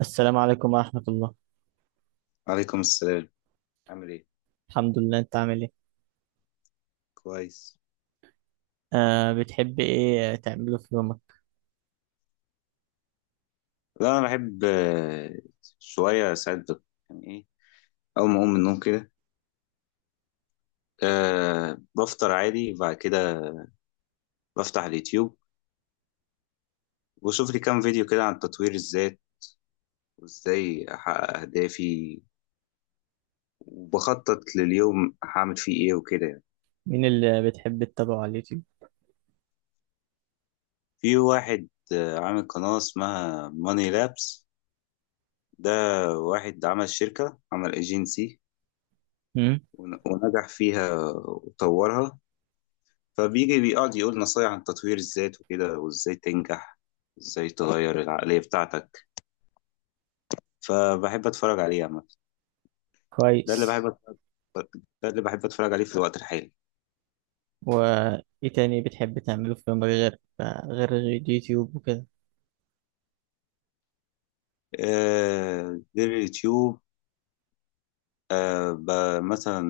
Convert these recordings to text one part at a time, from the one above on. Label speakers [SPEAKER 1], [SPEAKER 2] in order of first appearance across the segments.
[SPEAKER 1] السلام عليكم ورحمة الله.
[SPEAKER 2] عليكم السلام. عامل ايه؟
[SPEAKER 1] الحمد لله، انت عامل ايه؟
[SPEAKER 2] كويس.
[SPEAKER 1] آه، بتحب ايه تعمله في يومك؟
[SPEAKER 2] لا انا بحب، شويه ساعات يعني ايه. اول ما اقوم من النوم كده بفطر عادي، وبعد كده بفتح اليوتيوب وبشوف لي كام فيديو كده عن تطوير الذات، وازاي احقق اهدافي، وبخطط لليوم هعمل فيه ايه وكده يعني.
[SPEAKER 1] مين اللي بتحب تتابعه على اليوتيوب؟
[SPEAKER 2] في واحد، عامل قناه اسمها ماني لابس. ده واحد عمل شركه، عمل ايجنسي
[SPEAKER 1] امم،
[SPEAKER 2] ونجح فيها وطورها، فبيجي بيقعد يقول نصايح عن تطوير الذات وكده، وازاي تنجح، ازاي تغير العقلية بتاعتك. فبحب اتفرج عليه عامة. ده اللي بحب
[SPEAKER 1] كويس.
[SPEAKER 2] أتفرج، ده اللي بحب اتفرج عليه في الوقت الحالي.
[SPEAKER 1] وايه تاني بتحب تعمله في يومك غير اليوتيوب وكده؟
[SPEAKER 2] آه، غير اليوتيوب، مثلا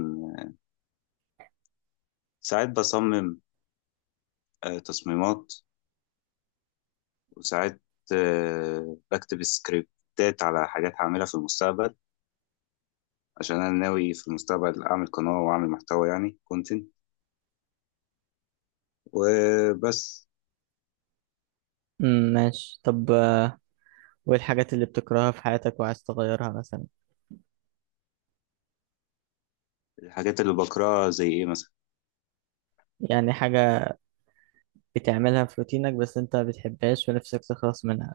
[SPEAKER 2] ساعات بصمم، تصميمات، وساعات، بكتب سكريبتات على حاجات هعملها في المستقبل، عشان انا ناوي في المستقبل اعمل قناة واعمل محتوى يعني كونتنت. وبس.
[SPEAKER 1] امم، ماشي. طب، وايه الحاجات اللي بتكرهها في حياتك وعايز تغيرها مثلا؟
[SPEAKER 2] الحاجات اللي بقراها زي ايه مثلا؟
[SPEAKER 1] يعني حاجة بتعملها في روتينك بس انت ما بتحبهاش ونفسك تخلص منها.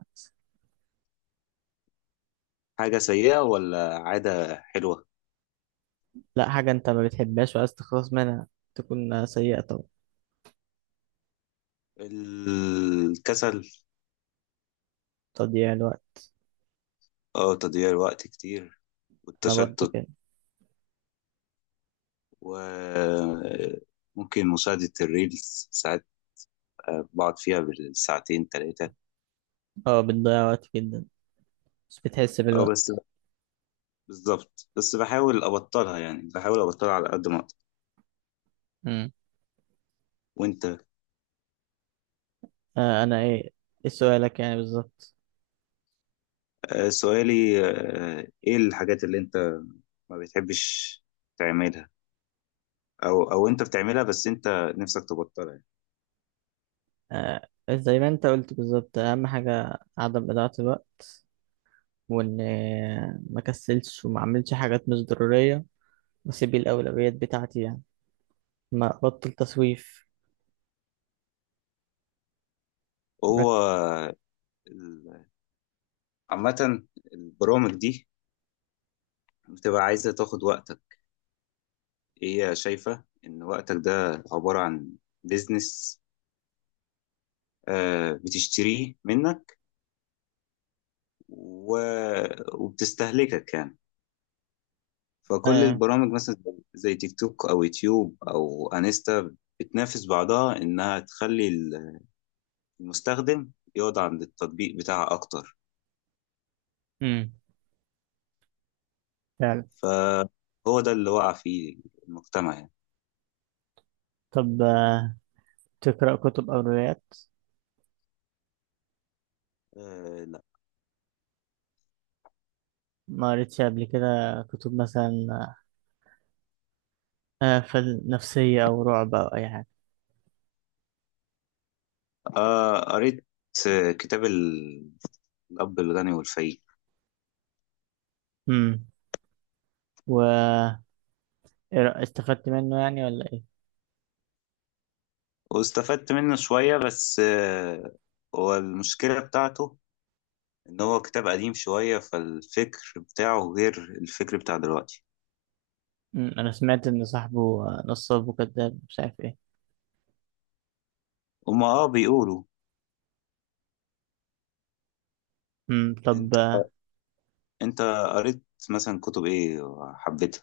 [SPEAKER 2] حاجة سيئة ولا عادة حلوة؟
[SPEAKER 1] لا، حاجة انت ما بتحبهاش وعايز تخلص منها، تكون سيئة طبعا.
[SPEAKER 2] الكسل.
[SPEAKER 1] تضييع الوقت.
[SPEAKER 2] اه، تضييع الوقت كتير،
[SPEAKER 1] انا برضو
[SPEAKER 2] والتشتت،
[SPEAKER 1] كده.
[SPEAKER 2] وممكن مشاهدة الريلز. ساعات بقعد فيها بالساعتين تلاتة.
[SPEAKER 1] اه، بتضيع وقت جدا بس بتحس
[SPEAKER 2] اه بس،
[SPEAKER 1] بالوقت.
[SPEAKER 2] بالظبط، بس بحاول أبطلها، يعني بحاول أبطلها على قد ما أقدر.
[SPEAKER 1] امم.
[SPEAKER 2] وأنت؟
[SPEAKER 1] آه، انا ايه؟ ايه سؤالك يعني بالظبط؟
[SPEAKER 2] سؤالي، إيه الحاجات اللي أنت ما بتحبش تعملها، أو أنت بتعملها بس أنت نفسك تبطلها يعني.
[SPEAKER 1] آه، زي ما انت قلت بالظبط، اهم حاجة عدم إضاعة الوقت. وان، ما كسلش وما اعملش حاجات مش ضرورية، واسيب الاولويات بتاعتي يعني. ما ابطل تسويف. مرك...
[SPEAKER 2] هو ال- عامة البرامج دي بتبقى عايزة تاخد وقتك. هي شايفة إن وقتك ده عبارة عن بيزنس بتشتريه منك و... وبتستهلكك يعني. فكل
[SPEAKER 1] آه.
[SPEAKER 2] البرامج، مثلا زي تيك توك أو يوتيوب أو أنستا، بتنافس بعضها إنها تخلي المستخدم يقعد عند التطبيق بتاعها أكتر.
[SPEAKER 1] امم، فعلا.
[SPEAKER 2] فهو ده اللي وقع فيه المجتمع يعني.
[SPEAKER 1] طب، تقرأ كتب او روايات؟
[SPEAKER 2] لا.
[SPEAKER 1] ما قريتش قبل كده كتب مثلا نفسية او رعب او اي حاجة؟
[SPEAKER 2] قريت، كتاب الأب الغني والفقير.
[SPEAKER 1] امم. و إيه استفدت منه يعني ولا ايه؟
[SPEAKER 2] واستفدت منه شوية، بس، هو المشكلة بتاعته إن هو كتاب قديم شوية، فالفكر بتاعه غير الفكر بتاع دلوقتي.
[SPEAKER 1] انا سمعت ان صاحبه نصاب وكذاب مش عارف ايه.
[SPEAKER 2] هما اه بيقولوا.
[SPEAKER 1] طب،
[SPEAKER 2] انت، انت قريت مثلا كتب ايه وحبيتها؟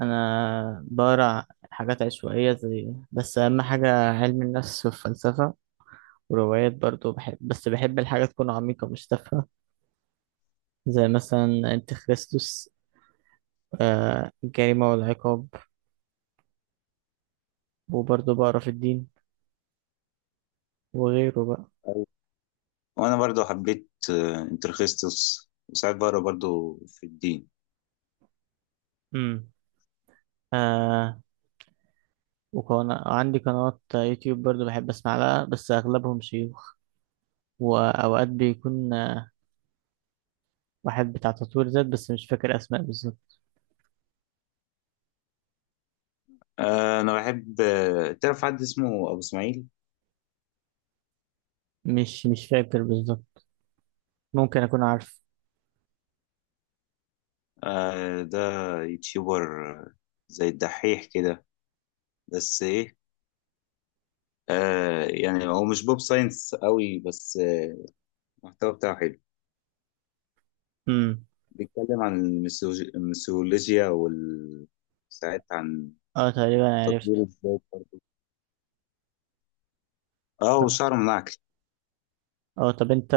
[SPEAKER 1] انا بقرا حاجات عشوائيه زي بس اهم حاجه علم النفس والفلسفه. وروايات برضو بحب، بس بحب الحاجه تكون عميقه مش تافهه. زي مثلا انت خريستوس، الجريمه والعقاب. وبرضو بقرا في الدين وغيره بقى.
[SPEAKER 2] أيوة. وانا برضو حبيت، انترخيستوس، وساعات بقرا برضو في الدين.
[SPEAKER 1] امم، آه. وكان عندي قنوات يوتيوب برضو بحب اسمع لها بس اغلبهم شيوخ. واوقات بيكون واحد بتاع تطوير ذات بس مش فاكر اسماء بالظبط.
[SPEAKER 2] انا بحب، تعرف حد اسمه ابو اسماعيل؟
[SPEAKER 1] مش فاكر بالظبط، ممكن اكون عارف.
[SPEAKER 2] ده يوتيوبر، زي الدحيح كده، بس ايه، آه يعني هو مش بوب ساينس قوي، بس، المحتوى بتاعه حلو.
[SPEAKER 1] امم،
[SPEAKER 2] بيتكلم عن الميثولوجيا وال ساعات عن
[SPEAKER 1] اه، تقريبا
[SPEAKER 2] تطوير
[SPEAKER 1] عرفت.
[SPEAKER 2] الذات برضه. اه
[SPEAKER 1] طب-
[SPEAKER 2] وشعر منعكس.
[SPEAKER 1] اه، طب انت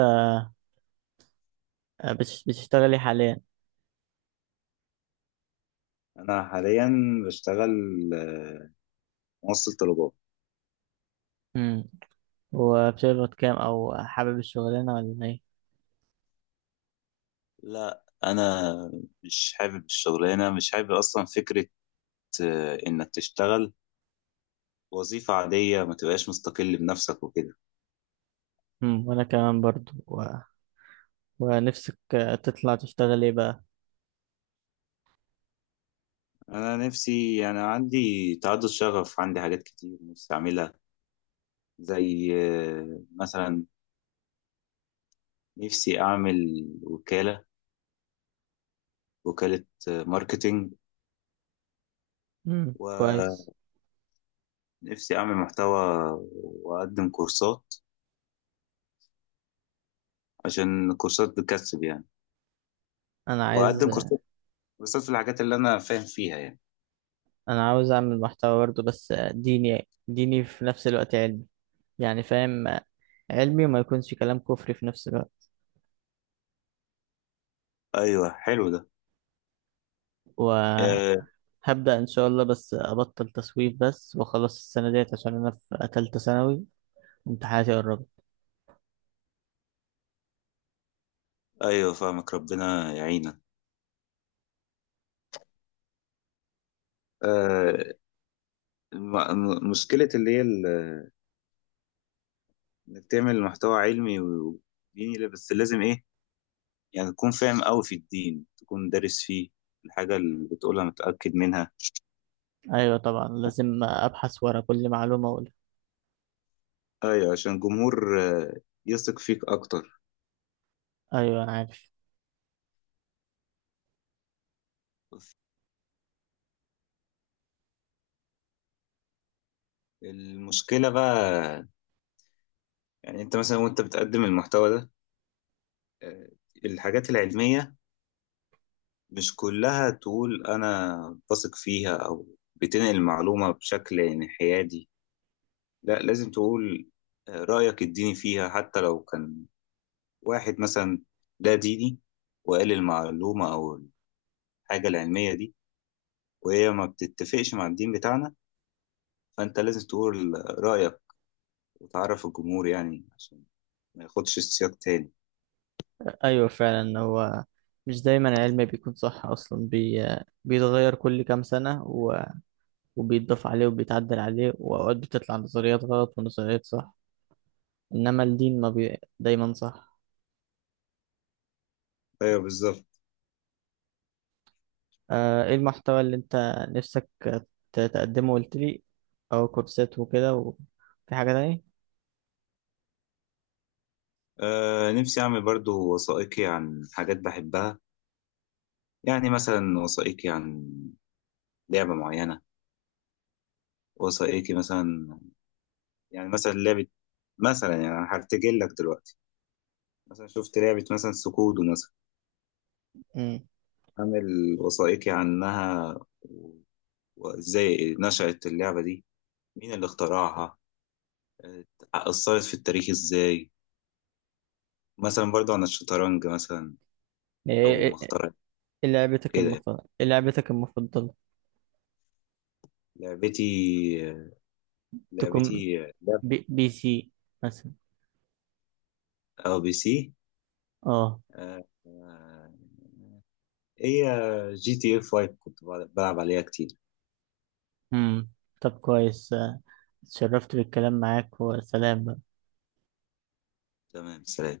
[SPEAKER 1] بتشتغلي حاليا؟
[SPEAKER 2] انا حاليا بشتغل، آه، موصل طلبات.
[SPEAKER 1] امم وبتقبض كام، او حابب الشغلانه ولا ايه؟
[SPEAKER 2] لا انا مش حابب الشغلانه، مش حابب اصلا فكره، انك تشتغل وظيفه عاديه ما تبقاش مستقل بنفسك وكده.
[SPEAKER 1] وانا كمان برضو، ونفسك تطلع تشتغل ايه بقى؟
[SPEAKER 2] انا نفسي، يعني عندي تعدد شغف، عندي حاجات كتير نفسي اعملها، زي مثلا نفسي أعمل وكالة، وكالة ماركتينج.
[SPEAKER 1] امم،
[SPEAKER 2] ونفسي
[SPEAKER 1] كويس.
[SPEAKER 2] أعمل محتوى وأقدم كورسات، عشان الكورسات بتكسب يعني.
[SPEAKER 1] انا
[SPEAKER 2] وأقدم
[SPEAKER 1] عايز
[SPEAKER 2] كورسات، كورسات في الحاجات اللي أنا فاهم فيها يعني.
[SPEAKER 1] انا عاوز اعمل محتوى برضو بس ديني ديني في نفس الوقت علمي. يعني فاهم، علمي وما يكونش كلام كفري في نفس الوقت.
[SPEAKER 2] أيوه حلو ده.
[SPEAKER 1] و
[SPEAKER 2] آه
[SPEAKER 1] هبدأ إن شاء الله، بس أبطل تسويف بس وأخلص السنة ديت عشان أنا في تالتة ثانوي. امتحاناتي قربت.
[SPEAKER 2] أيوه فاهمك، ربنا يعينك. آه مشكلة اللي هي إنك تعمل محتوى علمي وديني، لا، بس لازم إيه، يعني تكون فاهم أوي في الدين، تكون دارس فيه، الحاجة اللي بتقولها متأكد منها.
[SPEAKER 1] أيوة، طبعا لازم أبحث ورا كل معلومة أقولها.
[SPEAKER 2] ايوه عشان الجمهور، يثق فيك اكتر.
[SPEAKER 1] أيوة، أنا عارف.
[SPEAKER 2] المشكله بقى، يعني انت مثلا وانت بتقدم المحتوى ده، آه، الحاجات العلميه مش كلها تقول انا بثق فيها او بتنقل المعلومه بشكل انحيادي، لا لازم تقول رايك الديني فيها. حتى لو كان واحد مثلا لا ديني وقال المعلومه او الحاجه العلميه دي، وهي ما بتتفقش مع الدين بتاعنا، فانت لازم تقول رايك، وتعرف الجمهور يعني، عشان ما ياخدش السياق تاني.
[SPEAKER 1] أيوة فعلا، هو مش دايما العلم بيكون صح أصلا، بيتغير كل كام سنة، وبيتضاف عليه وبيتعدل عليه، وأوقات بتطلع نظريات غلط ونظريات صح. إنما الدين ما بي... دايما صح.
[SPEAKER 2] ايوه بالظبط.
[SPEAKER 1] إيه المحتوى اللي أنت نفسك تقدمه؟ قلت لي أو كورسات وكده، وفي حاجة تانية؟
[SPEAKER 2] آه نفسي اعمل برضو وثائقي عن حاجات بحبها. يعني مثلا وثائقي عن لعبة معينة، وثائقي مثلا، يعني مثلا لعبة، مثلا يعني أنا هرتجل لك دلوقتي، مثلا شفت لعبة مثلا سكودو مثلا،
[SPEAKER 1] امم
[SPEAKER 2] عامل وثائقي عنها، و- وازاي نشأت اللعبة دي، مين اللي اخترعها، آه، أثرت في التاريخ ازاي. مثلا برضو عن الشطرنج مثلا، أول
[SPEAKER 1] إيه
[SPEAKER 2] ما
[SPEAKER 1] إيه-
[SPEAKER 2] اخترعت كده يعني.
[SPEAKER 1] إيه لعبتك المفضلة؟
[SPEAKER 2] لعبتي
[SPEAKER 1] تكون
[SPEAKER 2] لعبتي لعب
[SPEAKER 1] PC مثلا؟
[SPEAKER 2] او بي سي.
[SPEAKER 1] اه،
[SPEAKER 2] آه، آه، هي جي تي اف 5، كنت بلعب عليها كتير.
[SPEAKER 1] امم، طب كويس، اتشرفت بالكلام معاك وسلام بقى.
[SPEAKER 2] تمام، سلام.